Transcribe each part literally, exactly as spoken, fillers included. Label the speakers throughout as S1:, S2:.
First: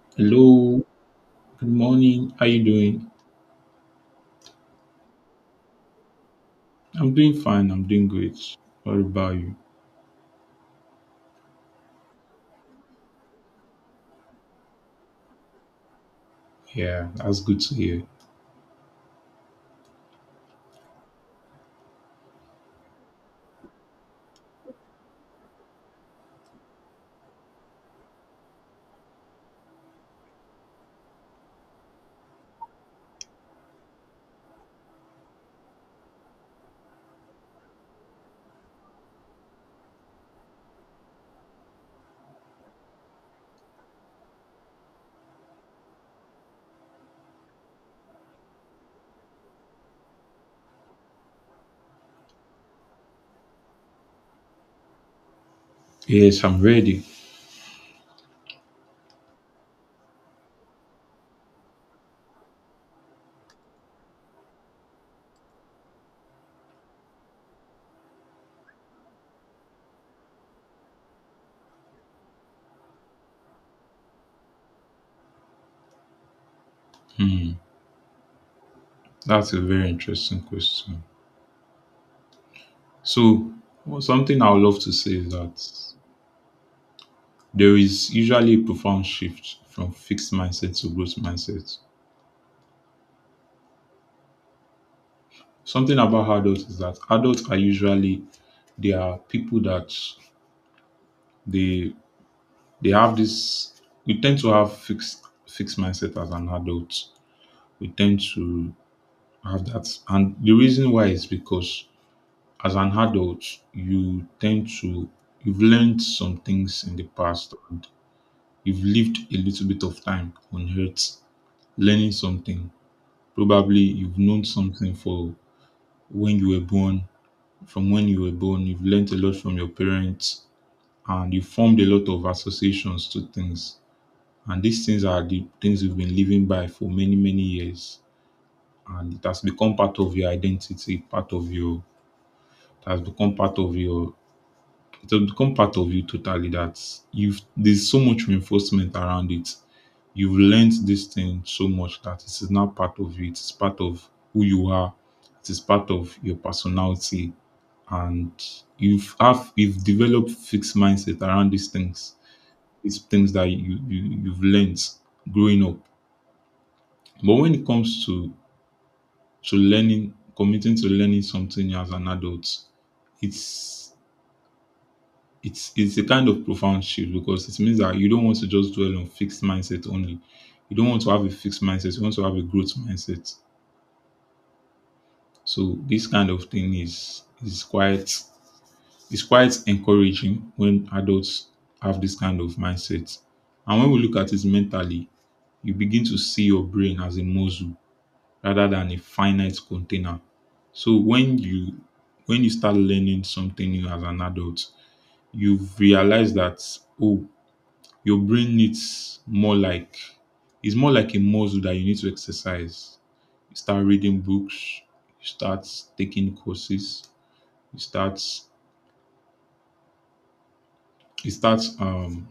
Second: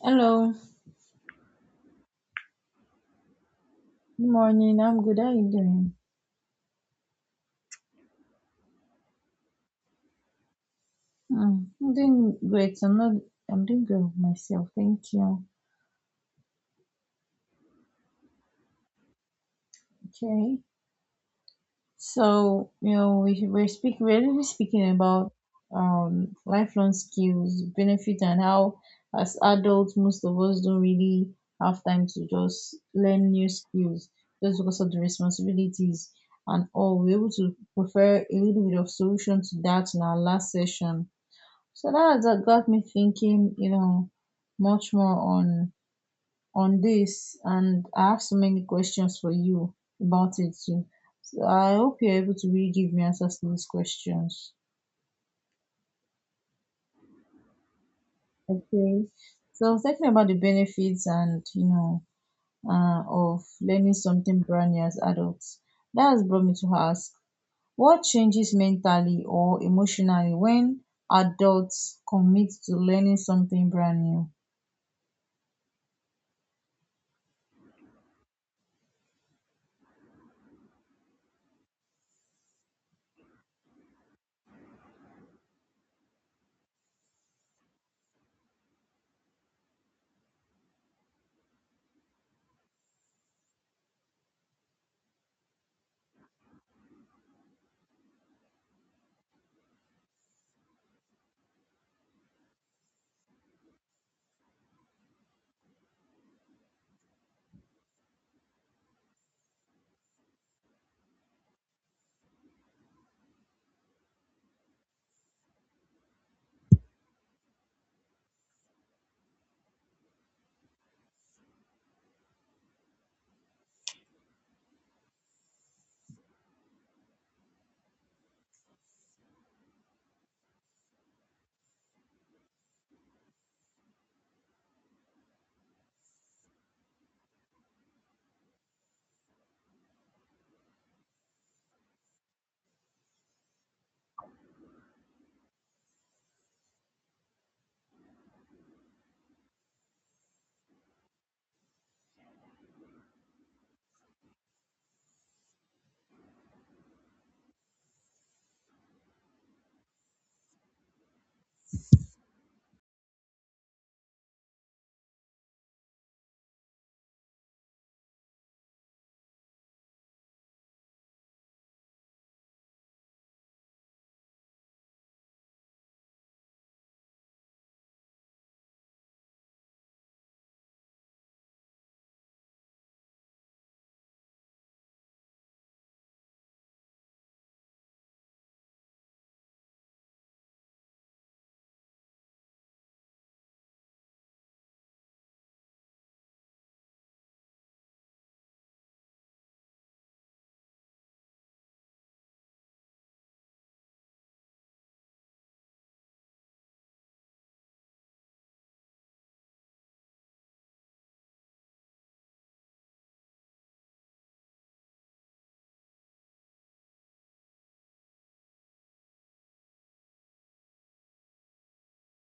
S1: Hello,
S2: Hello, good morning. How you doing?
S1: good morning. I'm good. How are you doing?
S2: I'm doing fine. I'm doing great. What about you?
S1: Mm, I'm doing great. I'm not. I'm doing good myself. Thank you.
S2: Yeah, that's good to hear.
S1: Okay. So you know we we're speaking. We're really speaking about um lifelong skills, benefit, and how as adults most of us don't really have time to just learn new skills just because of the responsibilities and all. We're able to prefer a little bit of solution to that in our last session. So that what got me thinking, you know, much more on on this, and I have so many questions for you about it too. So I hope you're able to really give me answers to these questions.
S2: Yes, I'm ready.
S1: Okay. So thinking about the benefits and you know uh, of learning something brand new as adults. That has brought me to ask, what changes mentally or emotionally when adults commit to learning something brand new?
S2: Hmm, that's a very interesting question. So, well, something I would love to say is that there is usually a profound shift from fixed mindset to growth mindset. Something about adults is that adults are usually they are people that they they have this. We tend to have fixed fixed mindset as an adult. We tend to I have that. And the reason why is because as an adult, you tend to you've learned some things in the past, and you've lived a little bit of time on earth learning something. Probably you've known something for when you were born. From when you were born, you've learned a lot from your parents and you formed a lot of associations to things. And these things are the things you've been living by for many, many years. And it has become part of your identity, part of your it has become part of your it has become part of you totally that you've there's so much reinforcement around it. You've learned this thing so much that it is now part of you. It is part of who you are. It is part of your personality, and you've have you've developed fixed mindset around these things. These things that you, you you've learned growing up. But when it comes to to learning, committing to learning something as an adult, it's It's it's a kind of profound shift because it means that you don't want to just dwell on fixed mindset only. You don't want to have a fixed mindset. You want to have a growth mindset. So this kind of thing is is quite is quite encouraging when adults have this kind of mindset. And when we look at it mentally, you begin to see your brain as a muscle rather than a finite container. So when you when you start learning something new as an adult, you've realized that oh your brain needs more like it's more like a muscle that you need to exercise. You start reading books, you start taking courses, you start it starts um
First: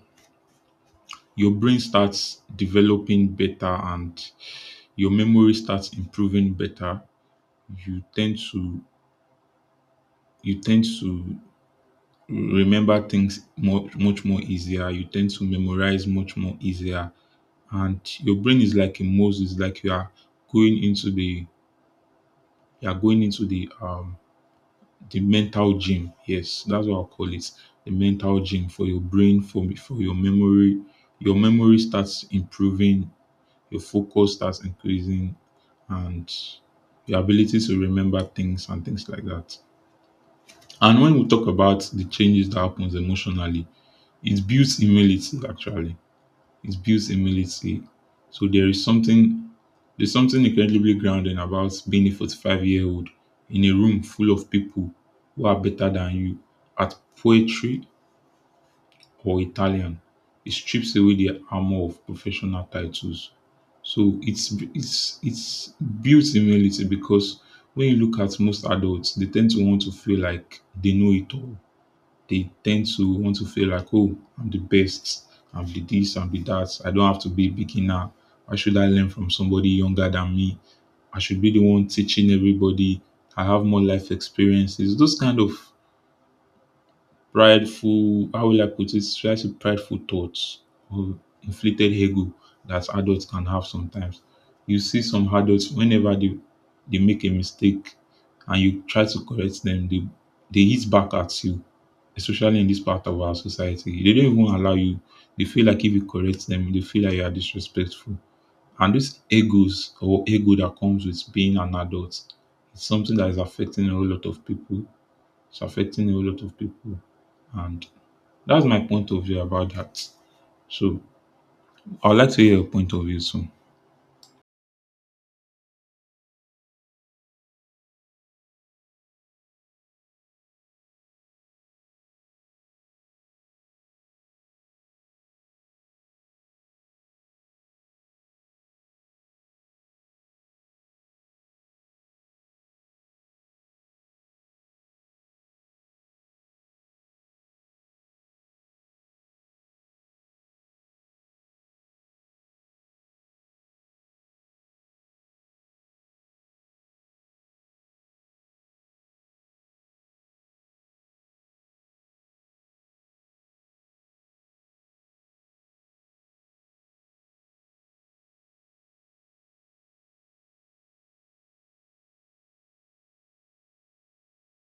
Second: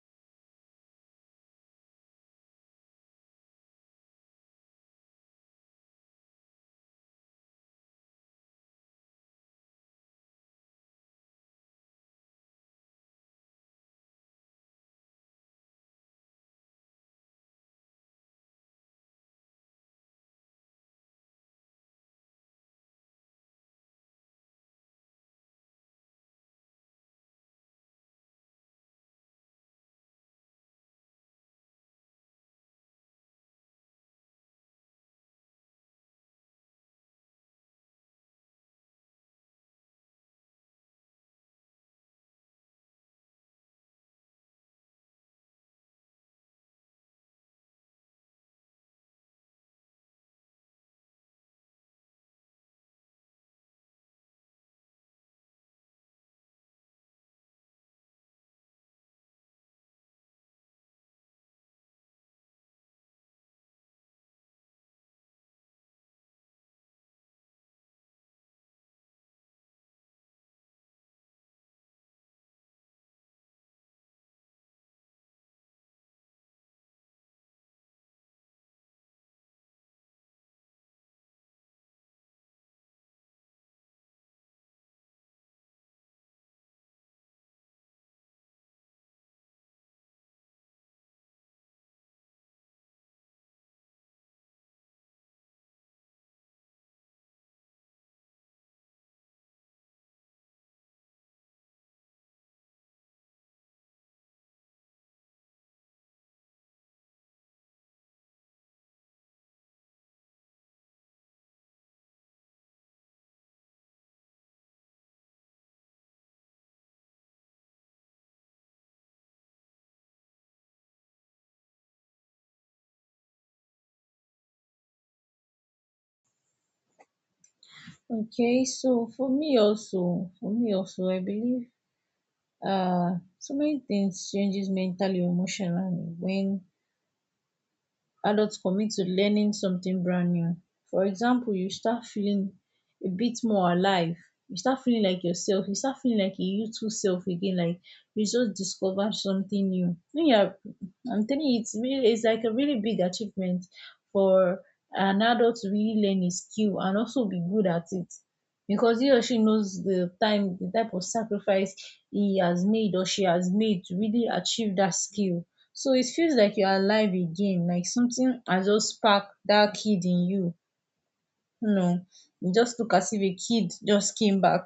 S2: your brain starts developing better and your memory starts improving better. You tend to you tend to remember things much much more easier. You tend to memorize much more easier. And your brain is like a muscle. It's like you are going into the you are going into the um the mental gym. Yes, that's what I'll call it. The mental gym for your brain, for for your memory. Your memory starts improving, your focus starts increasing, and your ability to remember things and things like that. And when we talk about the changes that happens emotionally, it builds humility actually. It builds humility. So there is something There's something incredibly grounding about being a forty-five year old in a room full of people who are better than you at poetry or Italian. It strips away the armor of professional titles. So it's it's it's built humility because when you look at most adults, they tend to want to feel like they know it all. They tend to want to feel like, oh, I'm the best. I'm the this. I'm the that. I don't have to be a beginner. Why should I learn from somebody younger than me? I should be the one teaching everybody. I have more life experiences. Those kind of prideful, how will I put it? Should I say prideful thoughts or inflated ego that adults can have sometimes. You see some adults whenever they they make a mistake and you try to correct them, they they hit back at you, especially in this part of our society. They don't even allow you. They feel like if you correct them, they feel like you are disrespectful. And this egos or ego that comes with being an adult is something that is affecting a whole lot of people. It's affecting a whole lot of people. And that's my point of view about that. So I'd like to hear your point of view soon.
S1: Okay, so for me also, for me also, I believe um so many things changes mentally or emotionally when adults commit to learning something brand new. For example, you start feeling a bit more alive. You start feeling like yourself. You start feeling like a youthful self again. Like you just discovered something new. When you're, I'm telling you, it's really, it's like a really big achievement for an adult to really learn a skill and also be good at it, because he or she knows the time, the type of sacrifice he has made or she has made to really achieve that skill. So it feels like you're alive again, like something has just sparked that kid in you. You know, you just look as if a kid just came back,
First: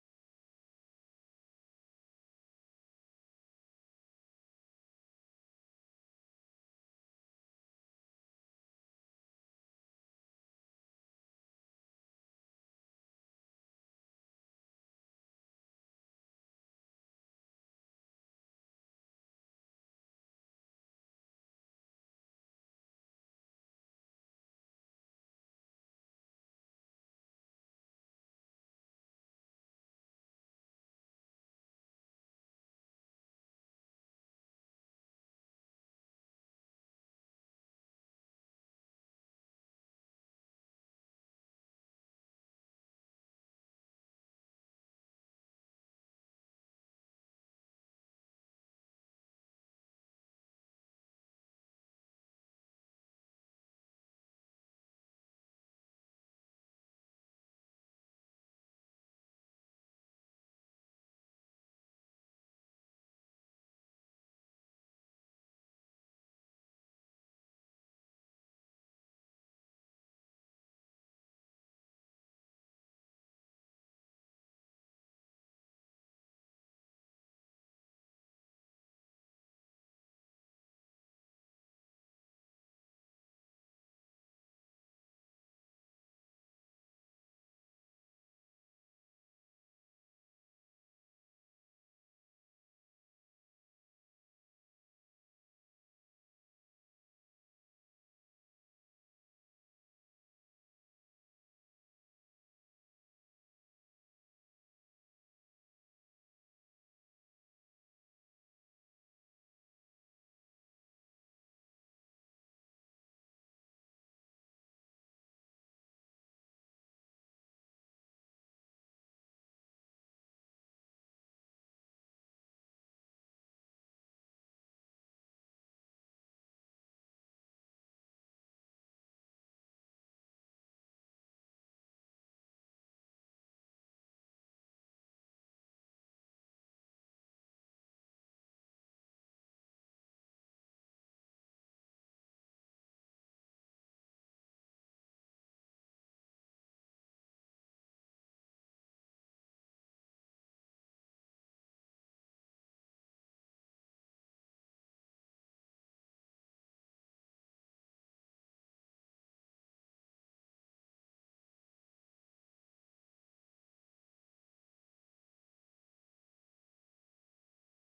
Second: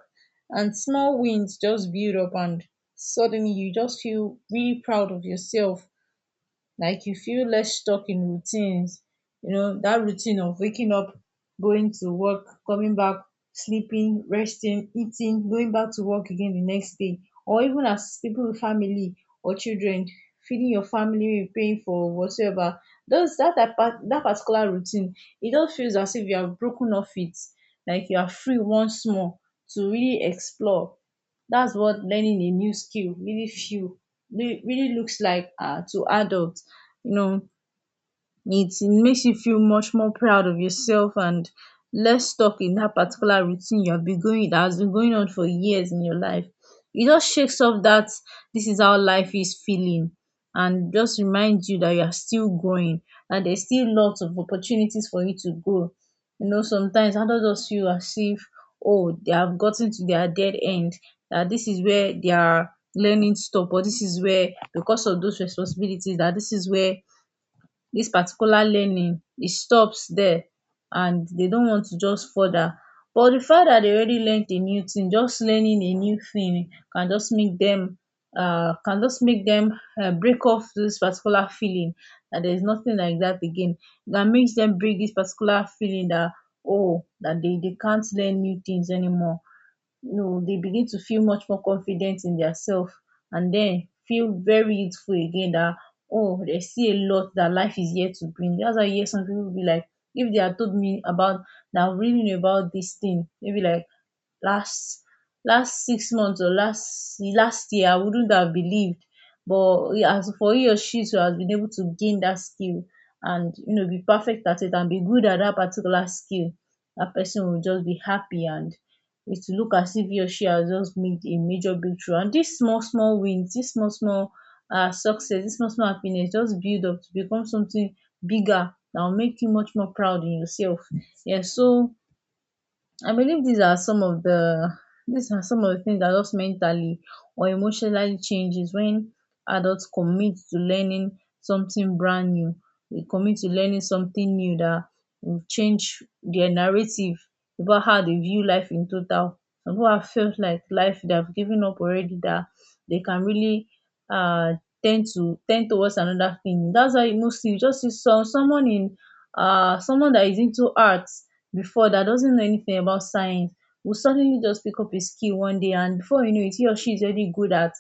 S1: and small wins just build up and suddenly you just feel really proud of yourself, like you feel less stuck in routines. You know that routine of waking up, going to work, coming back, sleeping, resting, eating, going back to work again the next day, or even as people with family or children, feeding your family, paying for whatsoever. Those that that part that particular routine, it just feels as if you have broken off it, like you are free once more to really explore. That's what learning a new skill really feel, really really looks like uh to adults. You know, it makes you feel much more proud of yourself and less stuck in that particular routine you have been going that has been going on for years in your life. It just shakes off that this is how life is feeling, and just reminds you that you are still growing and there's still lots of opportunities for you to grow. You know, sometimes adults just feel as if, oh, they have gotten to their dead end, that this is where they are learning stop, or this is where, because of those responsibilities, that this is where this particular learning it stops there, and they don't want to just further. But the fact that they already learnt a new thing, just learning a new thing can just make them, uh, can just make them um break off this particular feeling that there is nothing like that again, that makes them break this particular feeling that, oh, that they they can't learn new things anymore. You know, they begin to feel much more confident in their self and then feel very youthful again, that, oh, they see a lot that life is yet to bring. That's why you hear some people be like, if they had told me about that, I really knew about this thing, maybe like last last six months, or last last year, I wouldn't have believed. But as for he or she to has been able to gain that skill and you know be perfect at it and be good at that particular skill, that person will just be happy, and it will look as if he or she has just made a major breakthrough. And these small, small wins, this small, small uh, success, this small, small happiness just build up to become something bigger that will make you much more proud in yourself. Yeah, so I believe these are some of the these are some of the things that just mentally or emotionally changes when adults commit to learning something brand new. They commit to learning something new that will change their narrative about how they view life in total. Some people have felt like life they have given up already, that they can really uh tend to tend towards another thing. That's why mostly you just see some someone in uh someone that is into arts before, that doesn't know anything about science, will suddenly just pick up a skill one day, and before you know it he or she is already good at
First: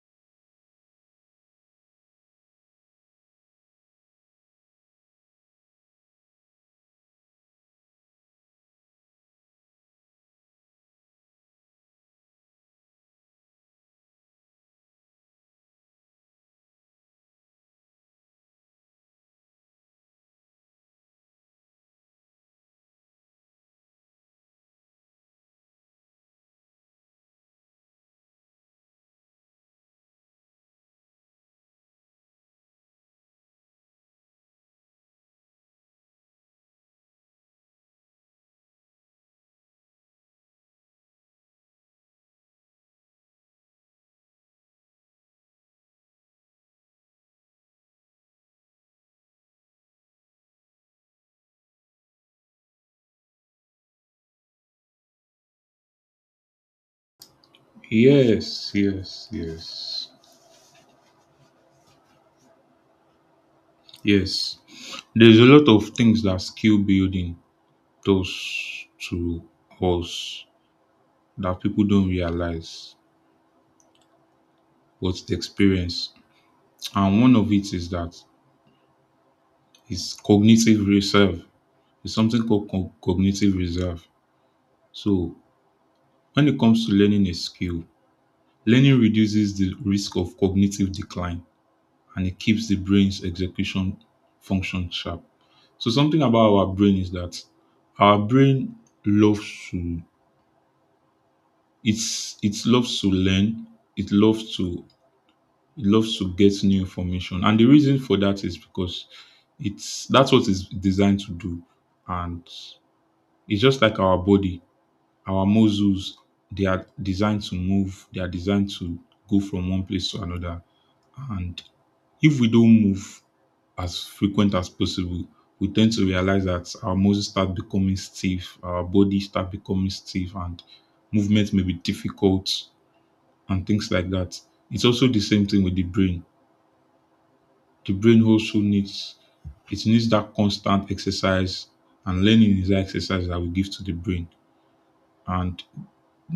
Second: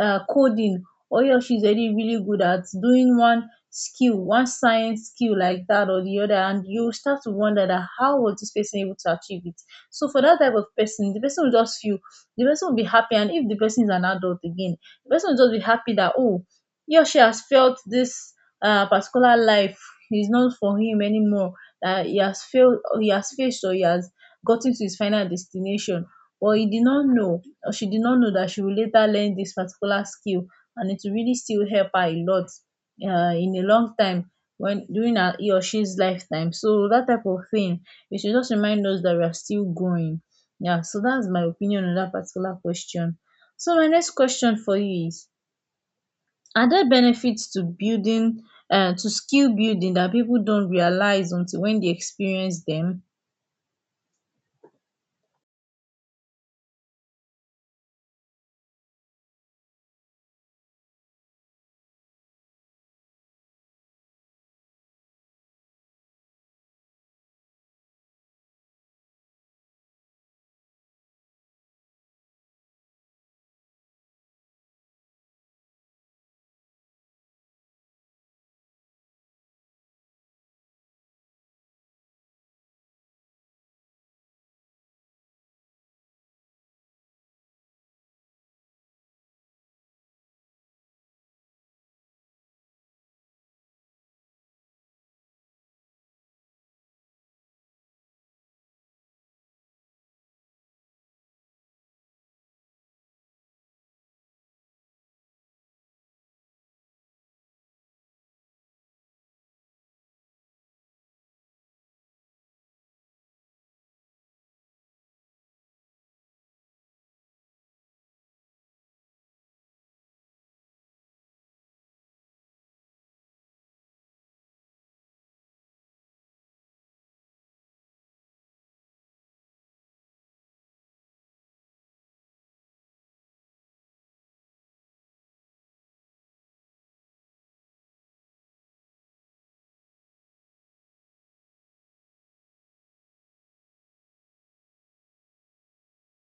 S1: uh, coding, or he or she is already really good at doing one skill, one science skill like that or the other, and you start to wonder that how was this person able to achieve it. So for that type of person, the person will just feel the person will be happy, and if the person is an adult again, the person will just be happy that, oh, he or she has felt this uh, particular life is not for him anymore, that he has failed, or he has faced, or he has gotten to his final destination, but he did not know, or she did not know, that she will later learn this particular skill, and it will really still help her a lot uh, in a long time when during her he or she's lifetime. So that type of thing, it should just remind us that we are still growing. Yeah, so that's my opinion on that particular question. So my next question for you is, are there benefits to building uh, to skill building that people don't realize until when they experience them?
S2: Yes, yes, yes. Yes. There's a lot of things that skill building does to us that people don't realize what's the experience. And one of it is that it's cognitive reserve. It's something called co- cognitive reserve. So, when it comes to learning a skill, learning reduces the risk of cognitive decline and it keeps the brain's execution function sharp. So, something about our brain is that our brain loves to it's it loves to learn, it loves to it loves to get new information, and the reason for that is because it's that's what it's designed to do, and it's just like our body, our muscles. They are designed to move. They are designed to go from one place to another, and if we don't move as frequent as possible, we tend to realize that our muscles start becoming stiff, our body start becoming stiff, and movement may be difficult and things like that. It's also the same thing with the brain. The brain also needs it needs that constant exercise, and learning is that exercise that we give to the brain. And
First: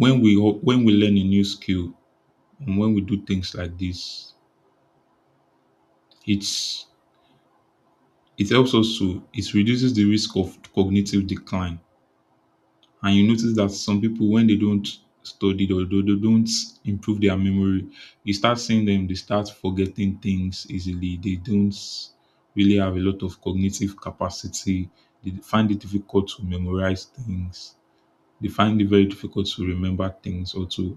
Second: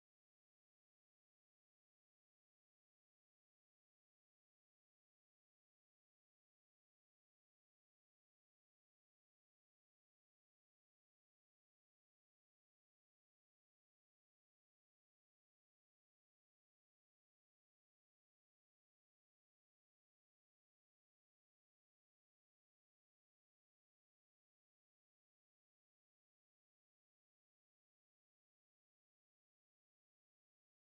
S2: when we when we learn a new skill, And when we do things like this, it's it helps us to it reduces the risk of cognitive decline. And you notice that some people when they don't study or they they don't improve their memory, you start seeing them, they start forgetting things easily. They don't really have a lot of cognitive capacity. They find it difficult to memorize things. They find it very difficult to remember things or to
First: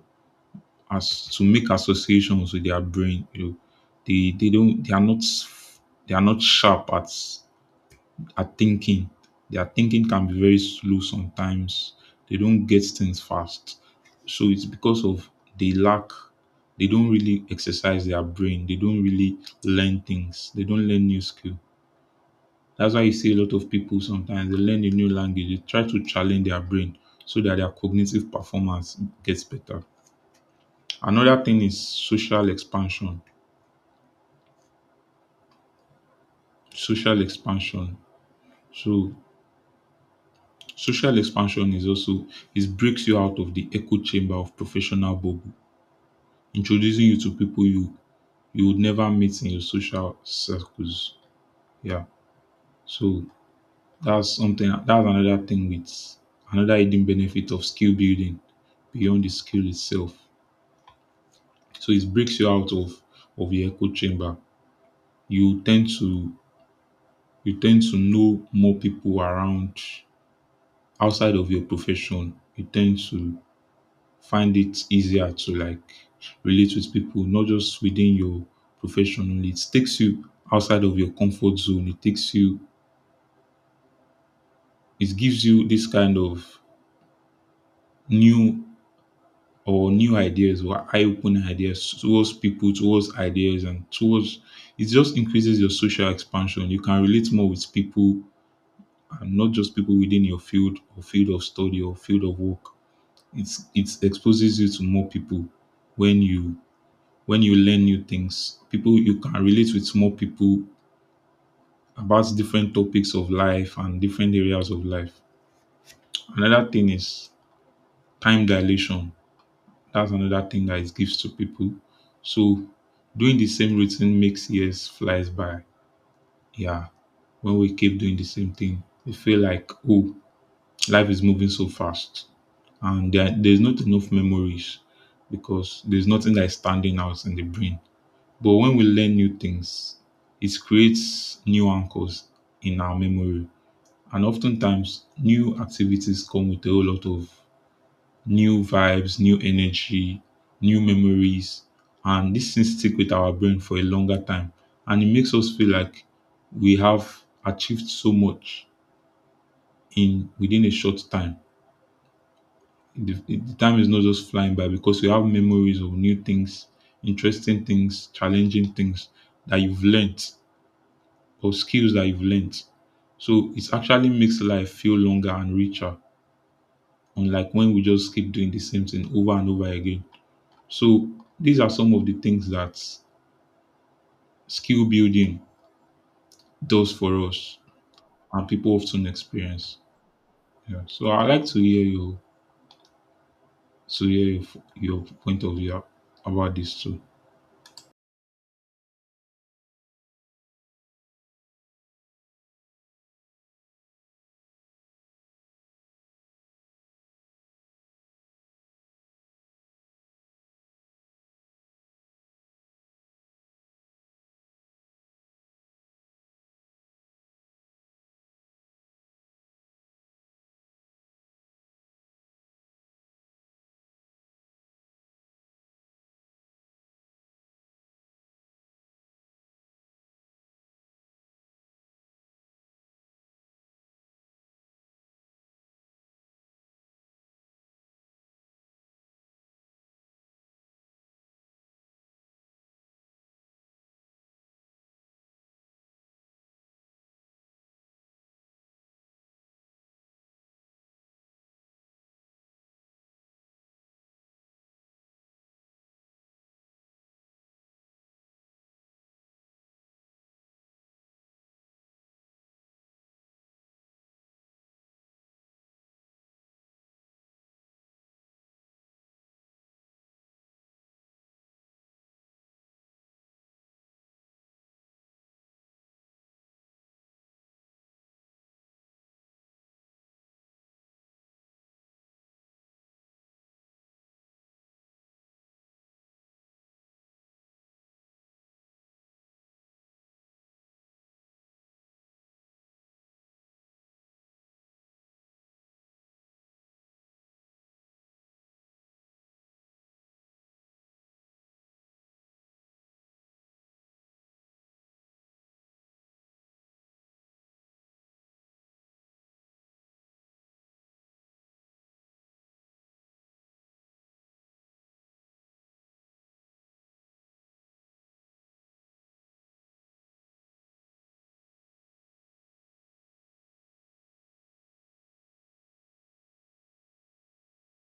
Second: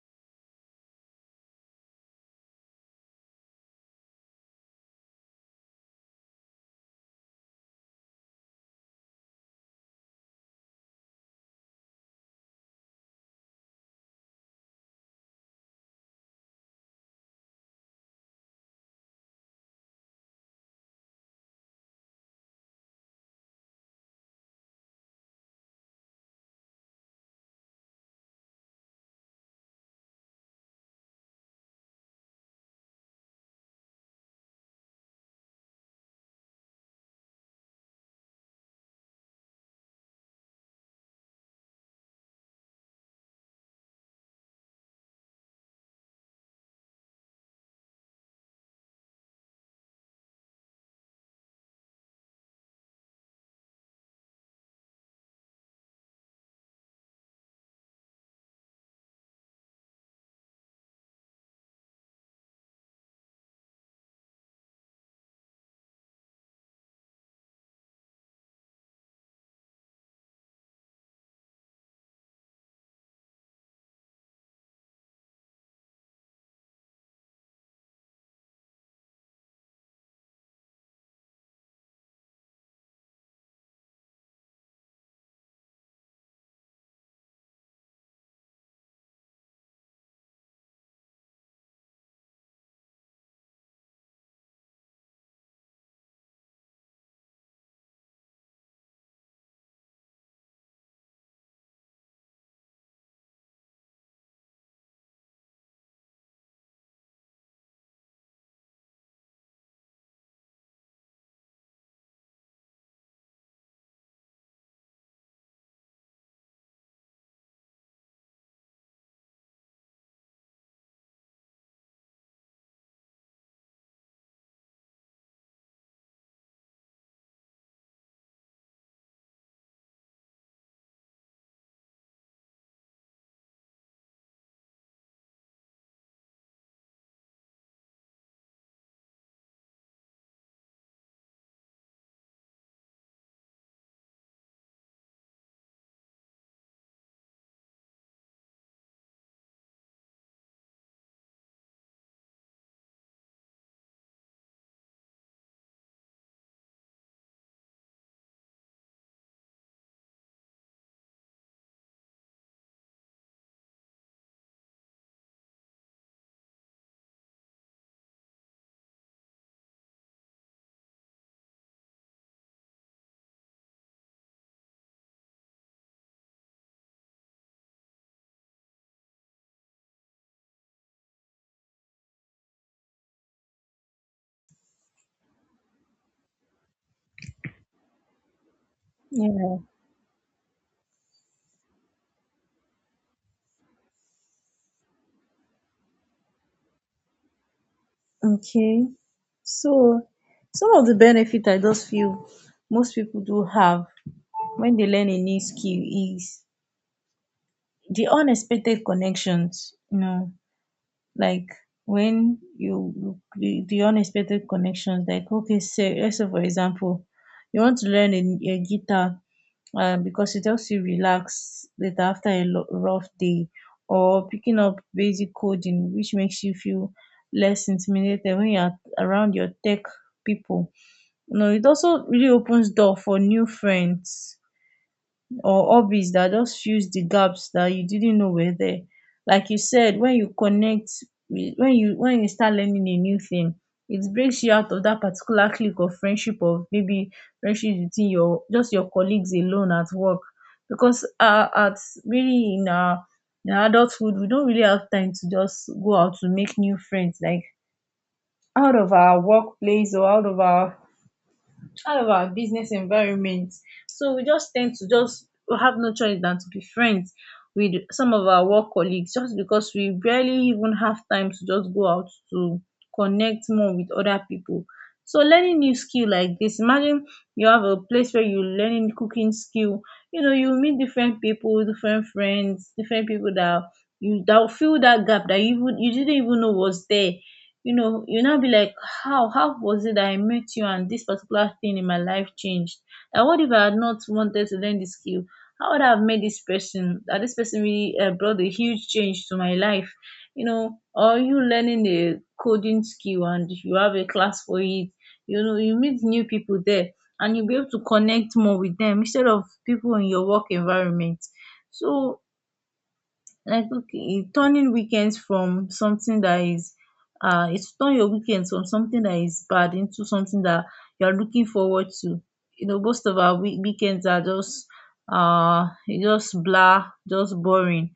S2: as to make associations with their brain. You know, they they don't they are not they are not sharp at at thinking. Their thinking can be very slow sometimes. They don't get things fast. So it's because of they lack they don't really exercise their brain. They don't really learn things. They don't learn new skill. That's why you see a lot of people sometimes they learn a new language. They try to challenge their brain so that their cognitive performance gets better. Another thing is social expansion. Social expansion. So social expansion is also it breaks you out of the echo chamber of professional bubble, introducing you to people you you would never meet in your social circles. Yeah. So that's something that's another thing, with another hidden benefit of skill building beyond the skill itself. So it breaks you out of of the echo chamber. You tend to you tend to know more people around outside of your profession. You tend to find it easier to like relate with people, not just within your profession only. It takes you outside of your comfort zone. It takes you, it gives you this kind of new or new ideas or eye-opening ideas towards people, towards ideas, and towards it just increases your social expansion. You can relate more with people and not just people within your field or field of study or field of work. It's it exposes you to more people when you when you learn new things. People you can relate with more people about different topics of life and different areas of life. Another thing is time dilation. That's another thing that it gives to people. So doing the same routine makes years flies by. Yeah. When we keep doing the same thing, we feel like, oh, life is moving so fast. And there, there's not enough memories because there's nothing that is standing out in the brain. But when we learn new things, it creates new anchors in our memory. And oftentimes, new activities come with a whole lot of new vibes, new energy, new memories. And these things stick with our brain for a longer time. And it makes us feel like we have achieved so much in within a short time. The, the time is not just flying by because we have memories of new things, interesting things, challenging things that you've learned or skills that you've learnt. So it actually makes life feel longer and richer, unlike when we just keep doing the same thing over and over again. So these are some of the things that skill building does for us and people often
S1: Yeah.
S2: experience. Yeah. So I like to hear your to hear your, your point of view about this too.
S1: Okay. So some of the benefit I just feel most people do have when they learn a new skill is the unexpected connections, you know. Like when you you- the, the unexpected connections, like, okay, say let's say for example you want to learn a, a guitar, uh, because it helps you relax later after a lo- rough day, or picking up basic coding which makes you feel less intimidated when you're around your tech people. No, it also really opens door for new friends or hobbies that just fills the gaps that you didn't know were there. Like you said, when you connect with, when you when you start learning a new thing, it breaks you out of that particular clique of friendship, of maybe friendship between your just your colleagues alone at work. Because uh at really in our in our adulthood, we don't really have time to just go out to make new friends, like out of our workplace, or out of our all of our business environment. So we just tend to just, we have no choice than to be friends with some of our work colleagues, just because we barely even have time to just go out to connect more with other people. So learning new skill like this, imagine you have a place where you're learning cooking skill, you know, you meet different people, different friends, different people that you, that will fill that gap that you even you didn't even know was there. You know, you now be like, how how was it that I met you, and this particular thing in my life changed, and what if I had not wanted to learn this skill, how would I have met this person, that this person really uh, brought a huge change to my life. You know, or you learning the coding skill, and you have a class for it, you know, you meet new people there, and you'll be able to connect more with them instead of people in your work environment. So, like, okay, turning weekends from something that is uh it's turn your weekends from something that is bad into something that you're looking forward to. You know, most of our week weekends are just uh just blah, just boring.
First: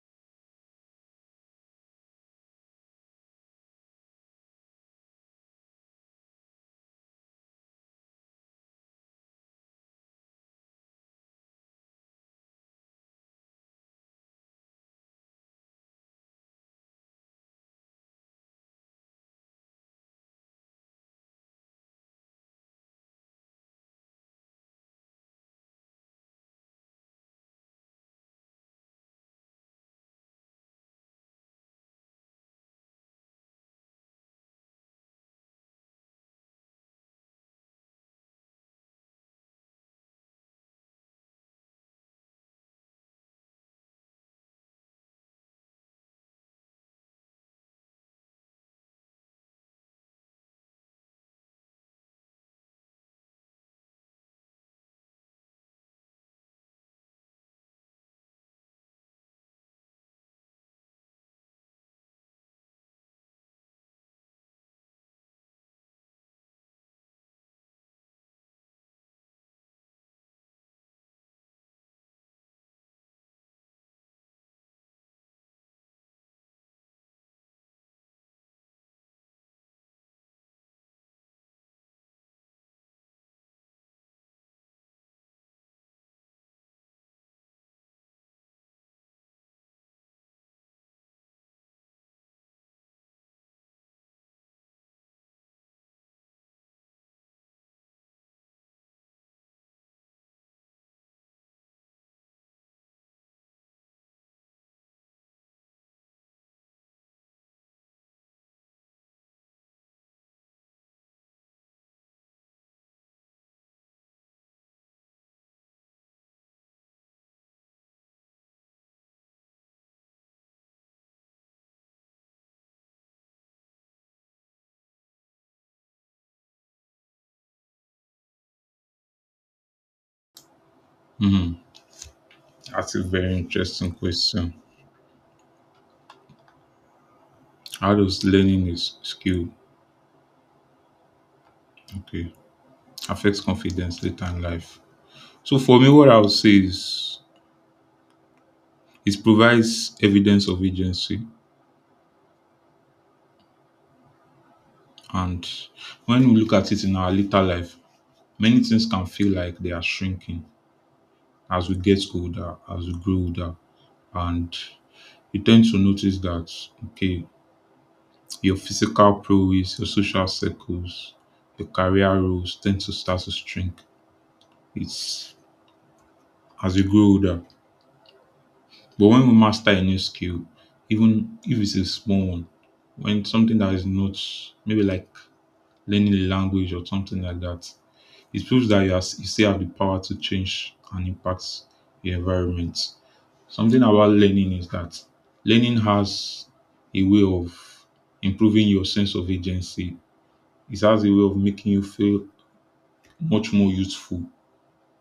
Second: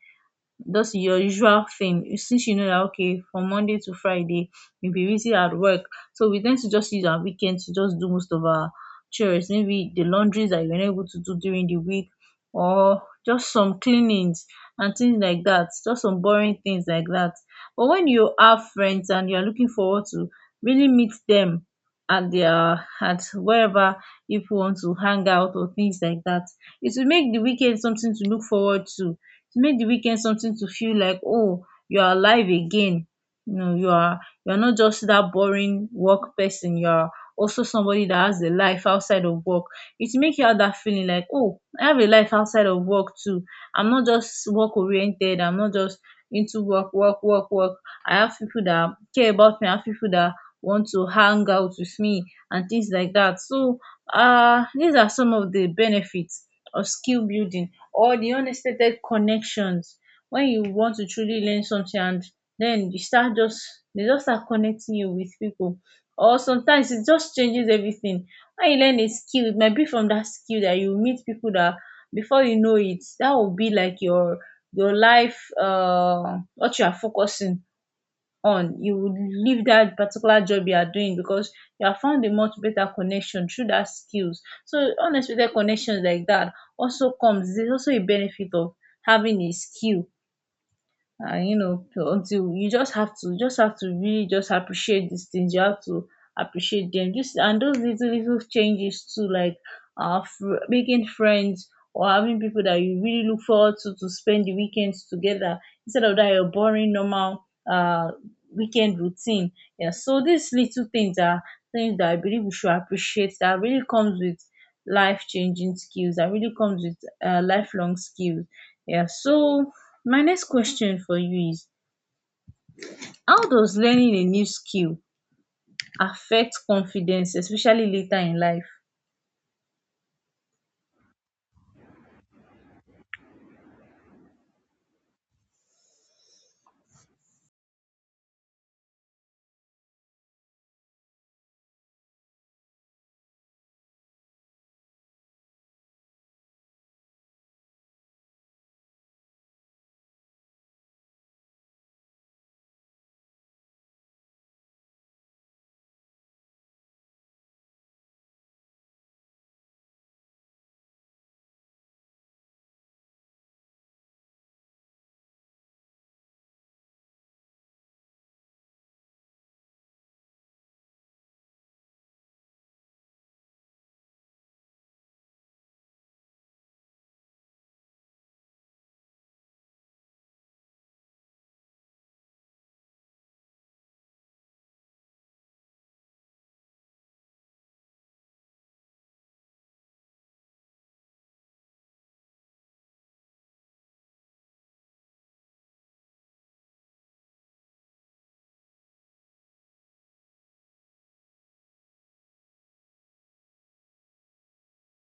S1: That's your usual thing. You- since you know that, okay, from Monday to Friday you will be busy at work, so we tend to just use our weekend to just do most of our chores, maybe the laundries that you are not able to do during the week, or just some cleanings and things like that, just some boring things like that. But when you have friends and you are looking forward to really meet them at their, at wherever, if you want to hang out or things like that, it will make the weekend something to look forward to to make the weekend something to feel like, oh, you are alive again. You know, you are you are not just that boring work person, you are also somebody that has a life Outside of work, it make you have that feeling like, oh, I have a life outside of work too. I'm not just work oriented, I'm not just into work, work, work, work. I have people that care about me, I have people that want to hang out with me and things like that. So uh these are some of the benefits of skill building, or the unexpected connections. When you want to truly learn something and then you start just, they just start connecting you with people, or sometimes it just changes everything. When you learn a skill, it might be from that skill that you meet people that, before you know it, that will be like your your life, uh what you are focusing on. You would leave that particular job you are doing because you have found a much better connection through that skills. So unexpected connections like that also comes. There's also a benefit of having a skill, and you know, until you just have to just have to really just appreciate these things. You have to appreciate them just, and those little little changes too, like uh fr- making friends, or having people that you really look forward to to spend the weekends together, instead of that your boring normal uh weekend routine. Yeah, so these little things are things that I believe we should appreciate, that really comes with life changing skills, that really comes with uh, lifelong skills. Yeah, so my next question for you is, how does learning a new skill affect confidence, especially later in life?
S2: That's a very interesting question. How does learning is skill okay affects confidence later in life? So for me, what I would say is, it provides evidence of agency. And when we look at it in our later life, many things can feel like they are shrinking as we get older, as we grow older. And you tend to notice that, okay, your physical prowess, your social circles, your career roles tend to start to shrink. It's as you grow older. But when we master a new skill, even if it's a small one, when something that is not maybe like learning a language or something like that, it proves that you, are, you still have the power to change and impact your environment. Something about learning is that learning has a way of improving your sense of agency. It has a way of making you feel much more useful,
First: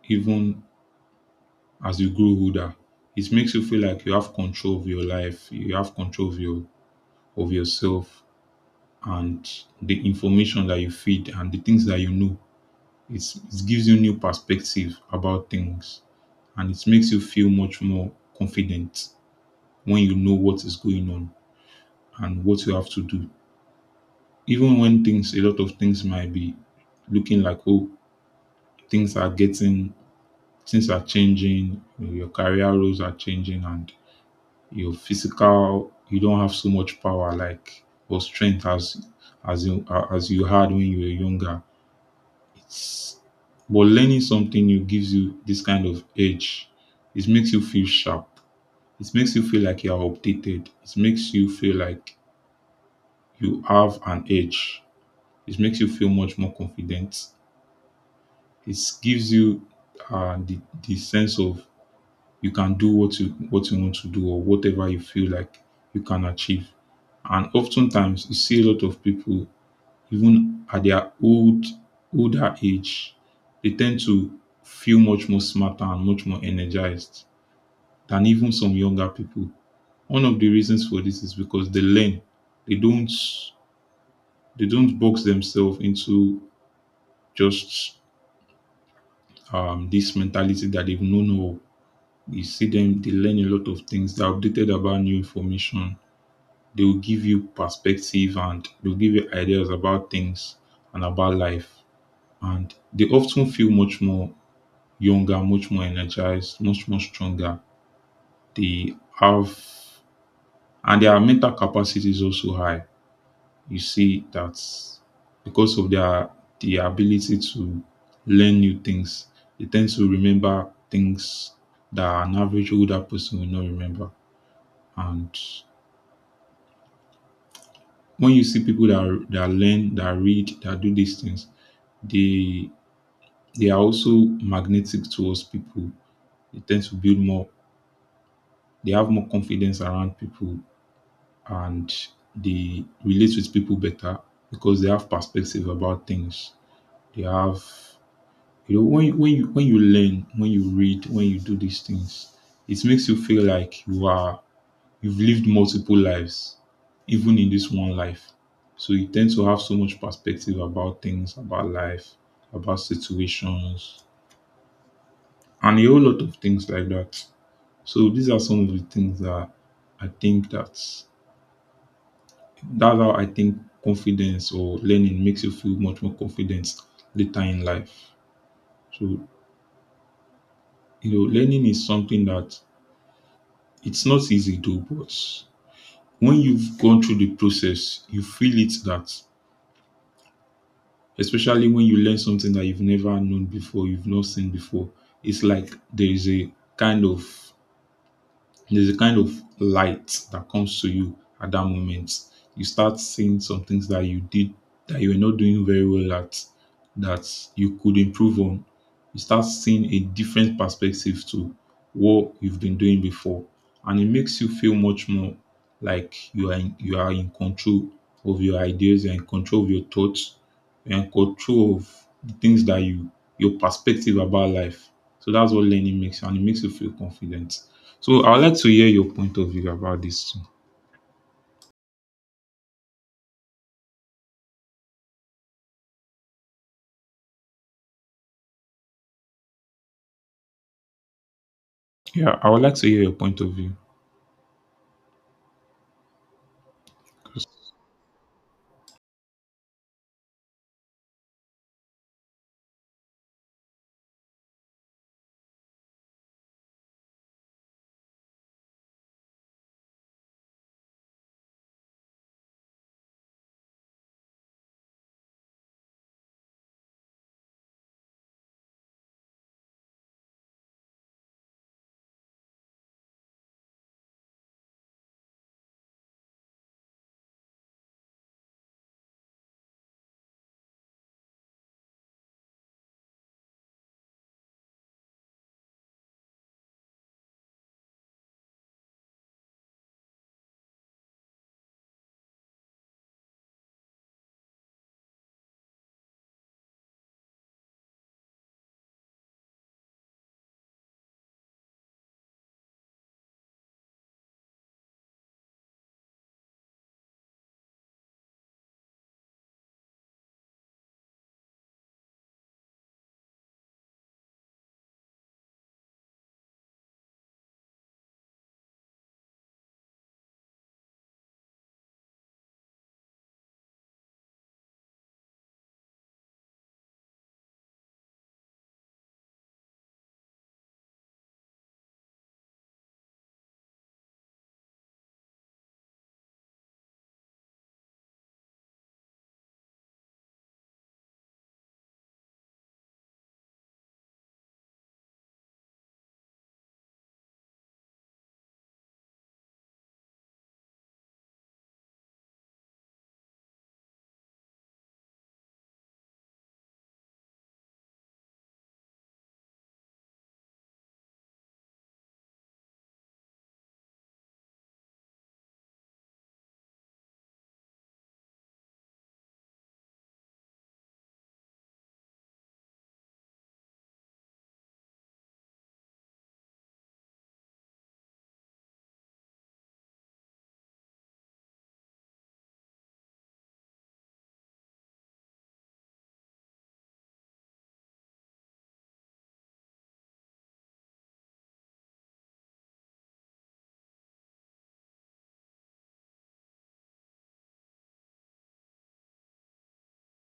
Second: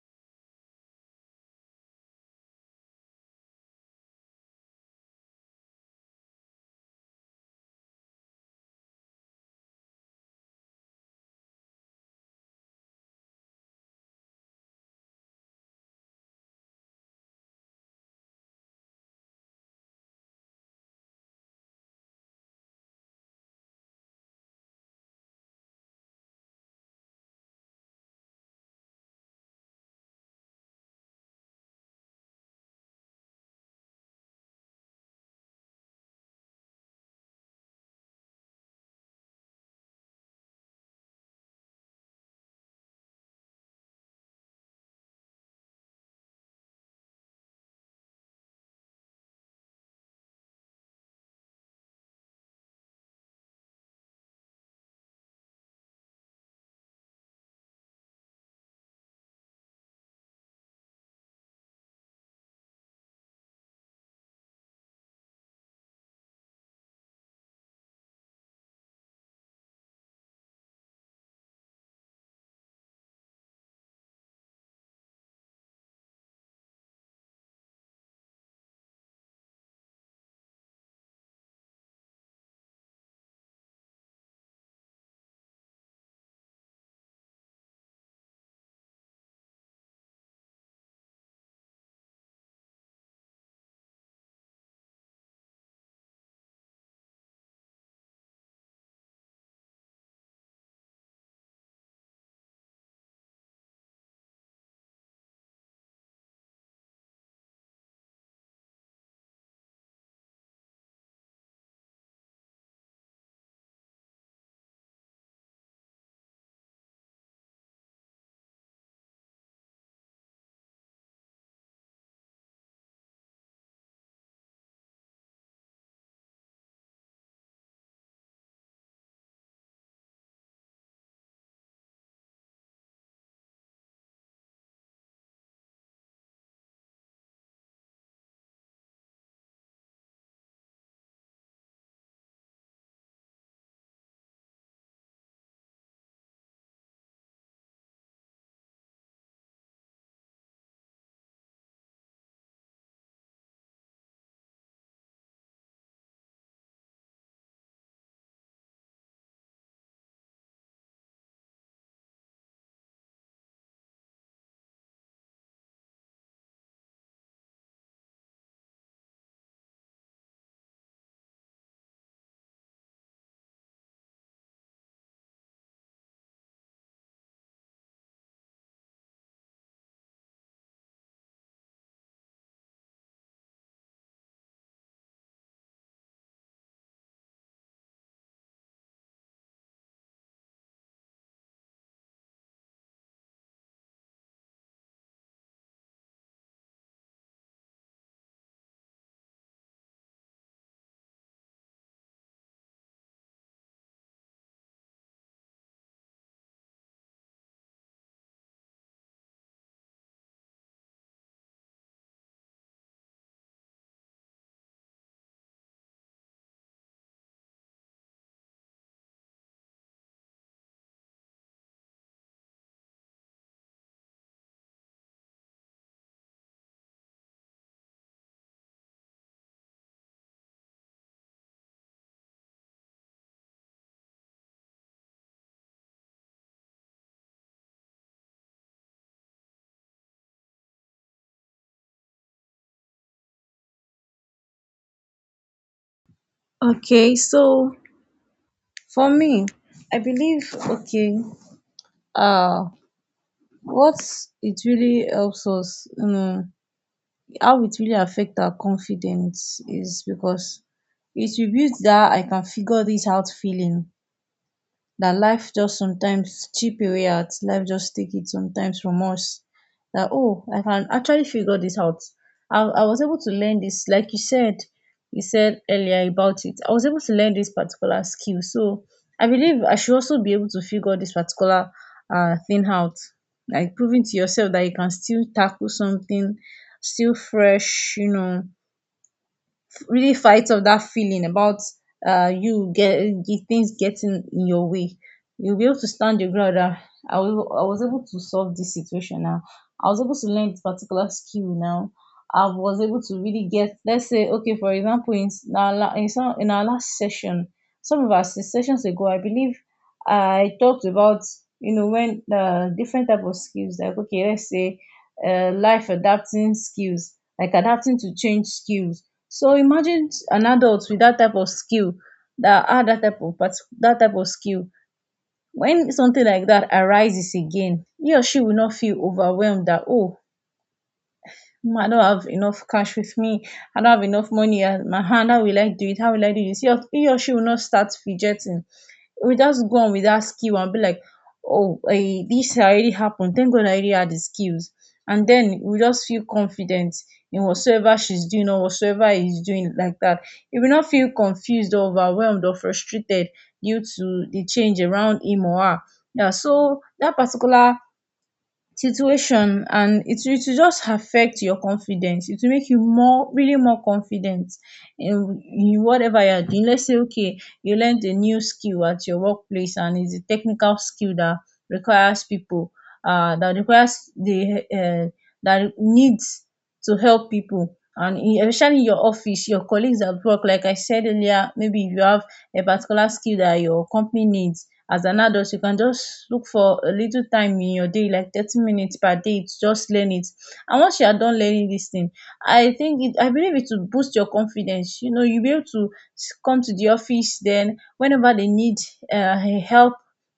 S2: even as you grow older. It makes you feel like you have control of your life, you have control of your of yourself and the information that you feed and the things that you know. It's, it gives you new perspective about things. And it makes you feel much more confident when you know what is going on and what you have to do. Even when things, a lot of things might be looking like, oh, things are getting, things are changing, you know, your career roles are changing, and your physical, you don't have so much power like or strength as as you as you had when you were younger. It's but learning something new gives you this kind of edge. It makes you feel sharp. It makes you feel like you are updated. It makes you feel like you have an edge. It makes you feel much more confident. It gives you uh, the, the sense of you can do what you what you want to do or whatever you feel like you can achieve. And oftentimes you see a lot of people, even at their old older age, they tend to feel much more smarter and much more energized than even some younger people. One of the reasons for this is because they learn. They don't they don't box themselves into just um, this mentality that they've known all. You see them, they learn a lot of things. They're updated about new information. They will give you perspective and they'll give you ideas about things and about life. And they often feel much more younger, much more energized, much more stronger. They have and their mental capacity is also high. You see that because of their the ability to learn new things, they tend to remember things that an average older person will not remember. And when you see people that that learn, that read, that do these things, they they are also magnetic towards people. They tend to build more. They have more confidence around people, and they relate with people better because they have perspective about things. They have you know, when you when you when you learn, when you read, when you do these things, it makes you feel like you are you've lived multiple lives, even in this one life. So you tend to have so much perspective about things, about life, about situations, and a whole lot of things like that. So these are some of the things that I think that's that's how I think confidence or learning makes you feel much more confident later in life. So you know, learning is something that it's not easy though, but when you've gone through the process, you feel it that, especially when you learn something that you've never known before, you've not seen before, it's like there is a kind of There's a kind of light that comes to you at that moment. You start seeing some things that you did that you were not doing very well at that you could improve on. You start seeing a different perspective to what you've been doing before. And it makes you feel much more like you are in, you are in control of your ideas, you're in control of your thoughts, you're in control of the things that you your perspective about life. So that's what learning makes you and it makes you feel confident. So I would like to hear your point of view about this too. Yeah, I would like to hear your point of view.
S1: Okay,
S2: 'Cause-
S1: so for me, I believe, okay, uh what it really helps us, you know, how it really affect our confidence is because it will build that "I can figure this out" feeling, that life just sometimes chip away, at life just take it sometimes from us, that, oh, I can actually figure this out. I, I was able to learn this, like you said, you said earlier about it. I was able to learn this particular skill. So I believe I should also be able to figure this particular uh thing out. Like proving to yourself that you can still tackle something still fresh, you know, really fight off that feeling about, uh, you get the things getting in your way. You'll be able to stand your ground. That I was I was able to solve this situation now. I was able to learn this particular skill now. I was able to really get. Let's say, okay, for example, in s- in our la- in, some, in our last session, some of our s- sessions ago, I believe I talked about, you know, when uh, different type of skills, like, okay, let's say, uh, life adapting skills, like adapting to change skills. So imagine an adult with that type of skill, that had that type of partic- that type of skill. When something like that arises again, he or she will not feel overwhelmed that, oh, "Mm, I don't have enough cash with me. I don't have enough money at my hand. How will I do it? How will I do this?" He or, he or she will not start fidgeting. We just go on with that skill and be like, oh, eh, this already happened. Thank God I already had the skills. And then we just feel confident in whatsoever she's doing or whatsoever he's doing like that. He will not feel confused or overwhelmed or frustrated due to the change around him or her. Yeah, so that particular situation, and it will it will just affect your confidence. It will make you more, really more confident in in whatever you are doing. Let's say, okay, you learned a new skill at your workplace, and it's a technical skill that requires people, uh that requires the uh that needs to help people, and in, especially in your office, your colleagues at work. Like I said earlier, maybe if you have a particular skill that your company needs as an adult, you can just look for a little time in your day, like thirty minutes per day, to just learn it. And once you are done learning this thing, I think it I believe it will boost your confidence. You know, you'll be able to s- come to the office, then whenever they need um help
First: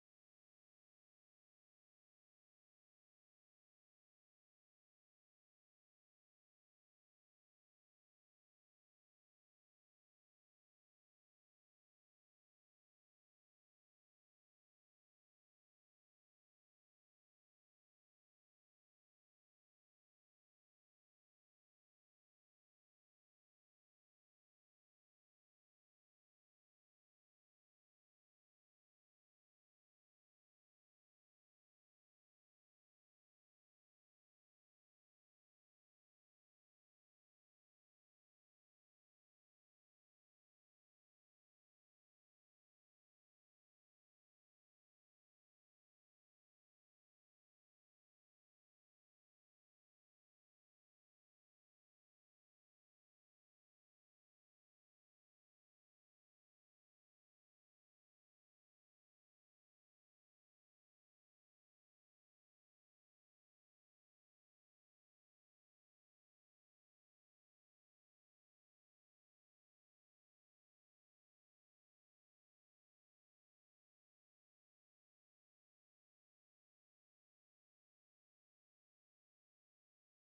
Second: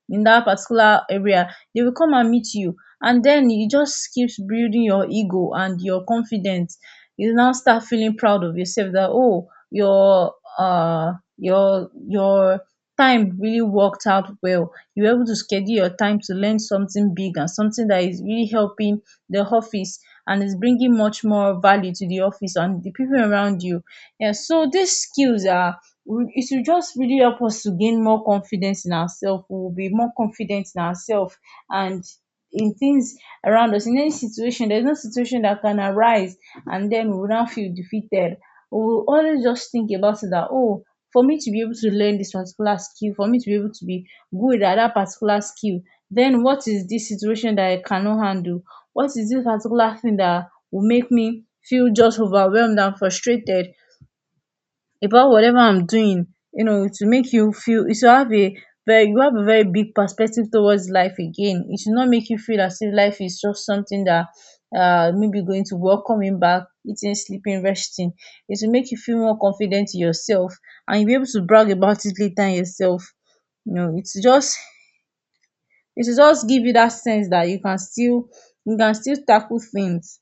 S1: in that particular area, they will come and meet you. And then you just keeps building your ego and your confidence. You now start feeling proud of yourself that, oh, your uh your your time really worked out well. You were able to schedule your time to learn something big and something that is really helping the office and is bringing much more value to the office and the people around you. Yeah, so these skills are, it will just really help us to gain more confidence in ourselves. We will be more confident in ourselves, and in things around us. In any situation, there's no situation that can arise and then we will not feel defeated. We will always just think about it that, oh, for me to be able to learn this particular skill, for me to be able to be good at that particular skill, then what is this situation that I cannot handle? What is this particular thing that will make me feel just overwhelmed and frustrated about whatever I'm doing? You know, to make you feel, it should have a very, you have a very big perspective towards life again. It should not make you feel as if life is just something that, uh maybe going to work, coming back, eating, sleeping, resting. It should make you feel more confident in yourself, and you'll be able to brag about it later in yourself. You know, it's just, it should just give you that sense that you can still you can still tackle things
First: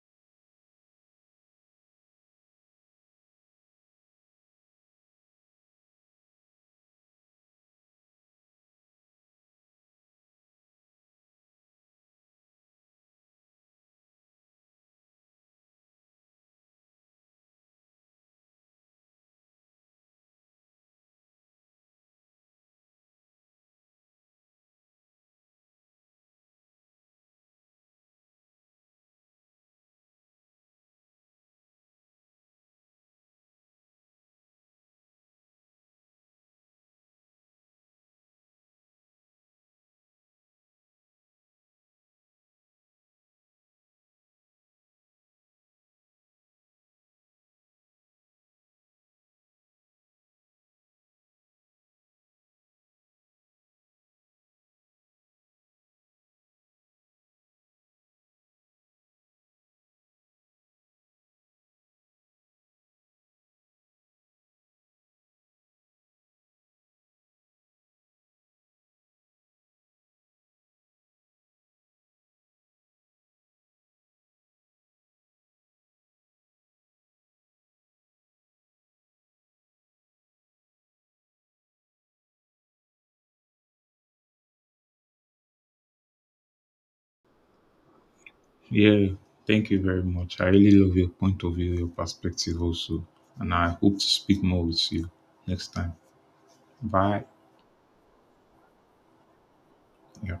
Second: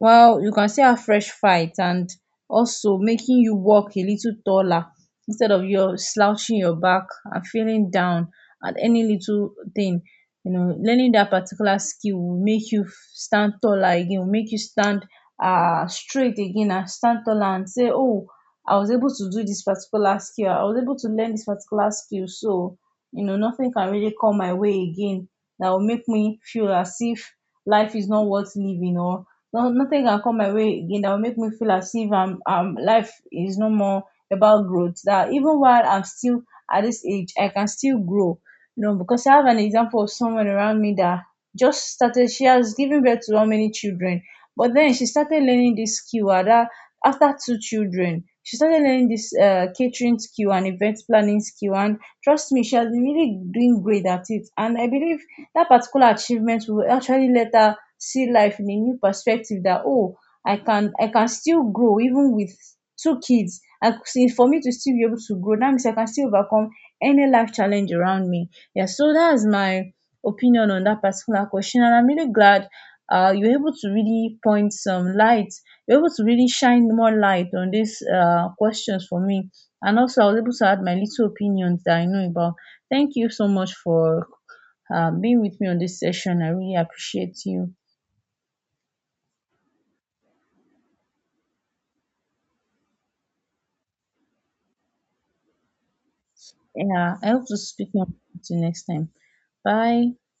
S1: well, you can see how fresh fight, and also making you walk a little taller instead of your slouching your back and feeling down at any little thing. You know, learning that particular skill will make you f- stand taller again, will make you stand uh straight again and stand taller and say, oh, I was able to do this particular skill, I was able to learn this particular skill. So you know, nothing can really come my way again that will make me feel as if life is not worth living, or no, nothing can come my way again that will make me feel as if I'm um life is no more about growth. That even while I'm still at this age, I can still grow. You know, because I have an example of someone around me that just started. She has given birth to how many children, but then she started learning this skill. At that, after two children, she started learning this uh, catering skill and event planning skill. And trust me, she has been really doing great at it. And I believe that particular achievement will actually let her see life in a new perspective that, oh, i can i can still grow, even with two kids. And see, for me to still be able to grow, that means I can still overcome any life challenge around me. Yeah, so that's my opinion on that particular question, and I'm really glad uh, you're able to really point some light, you're able to really shine more light on these uh, questions for me. And also I was able to add my little opinions that I know about. Thank you so much for uh, being with me on this session. I really appreciate you.
S2: yeah, thank you very much. I really love your point of view, your perspective also. And I hope to speak more with you next time.
S1: Yeah,
S2: Bye.
S1: I hope to speak more to you next time. Bye.
S2: Yeah.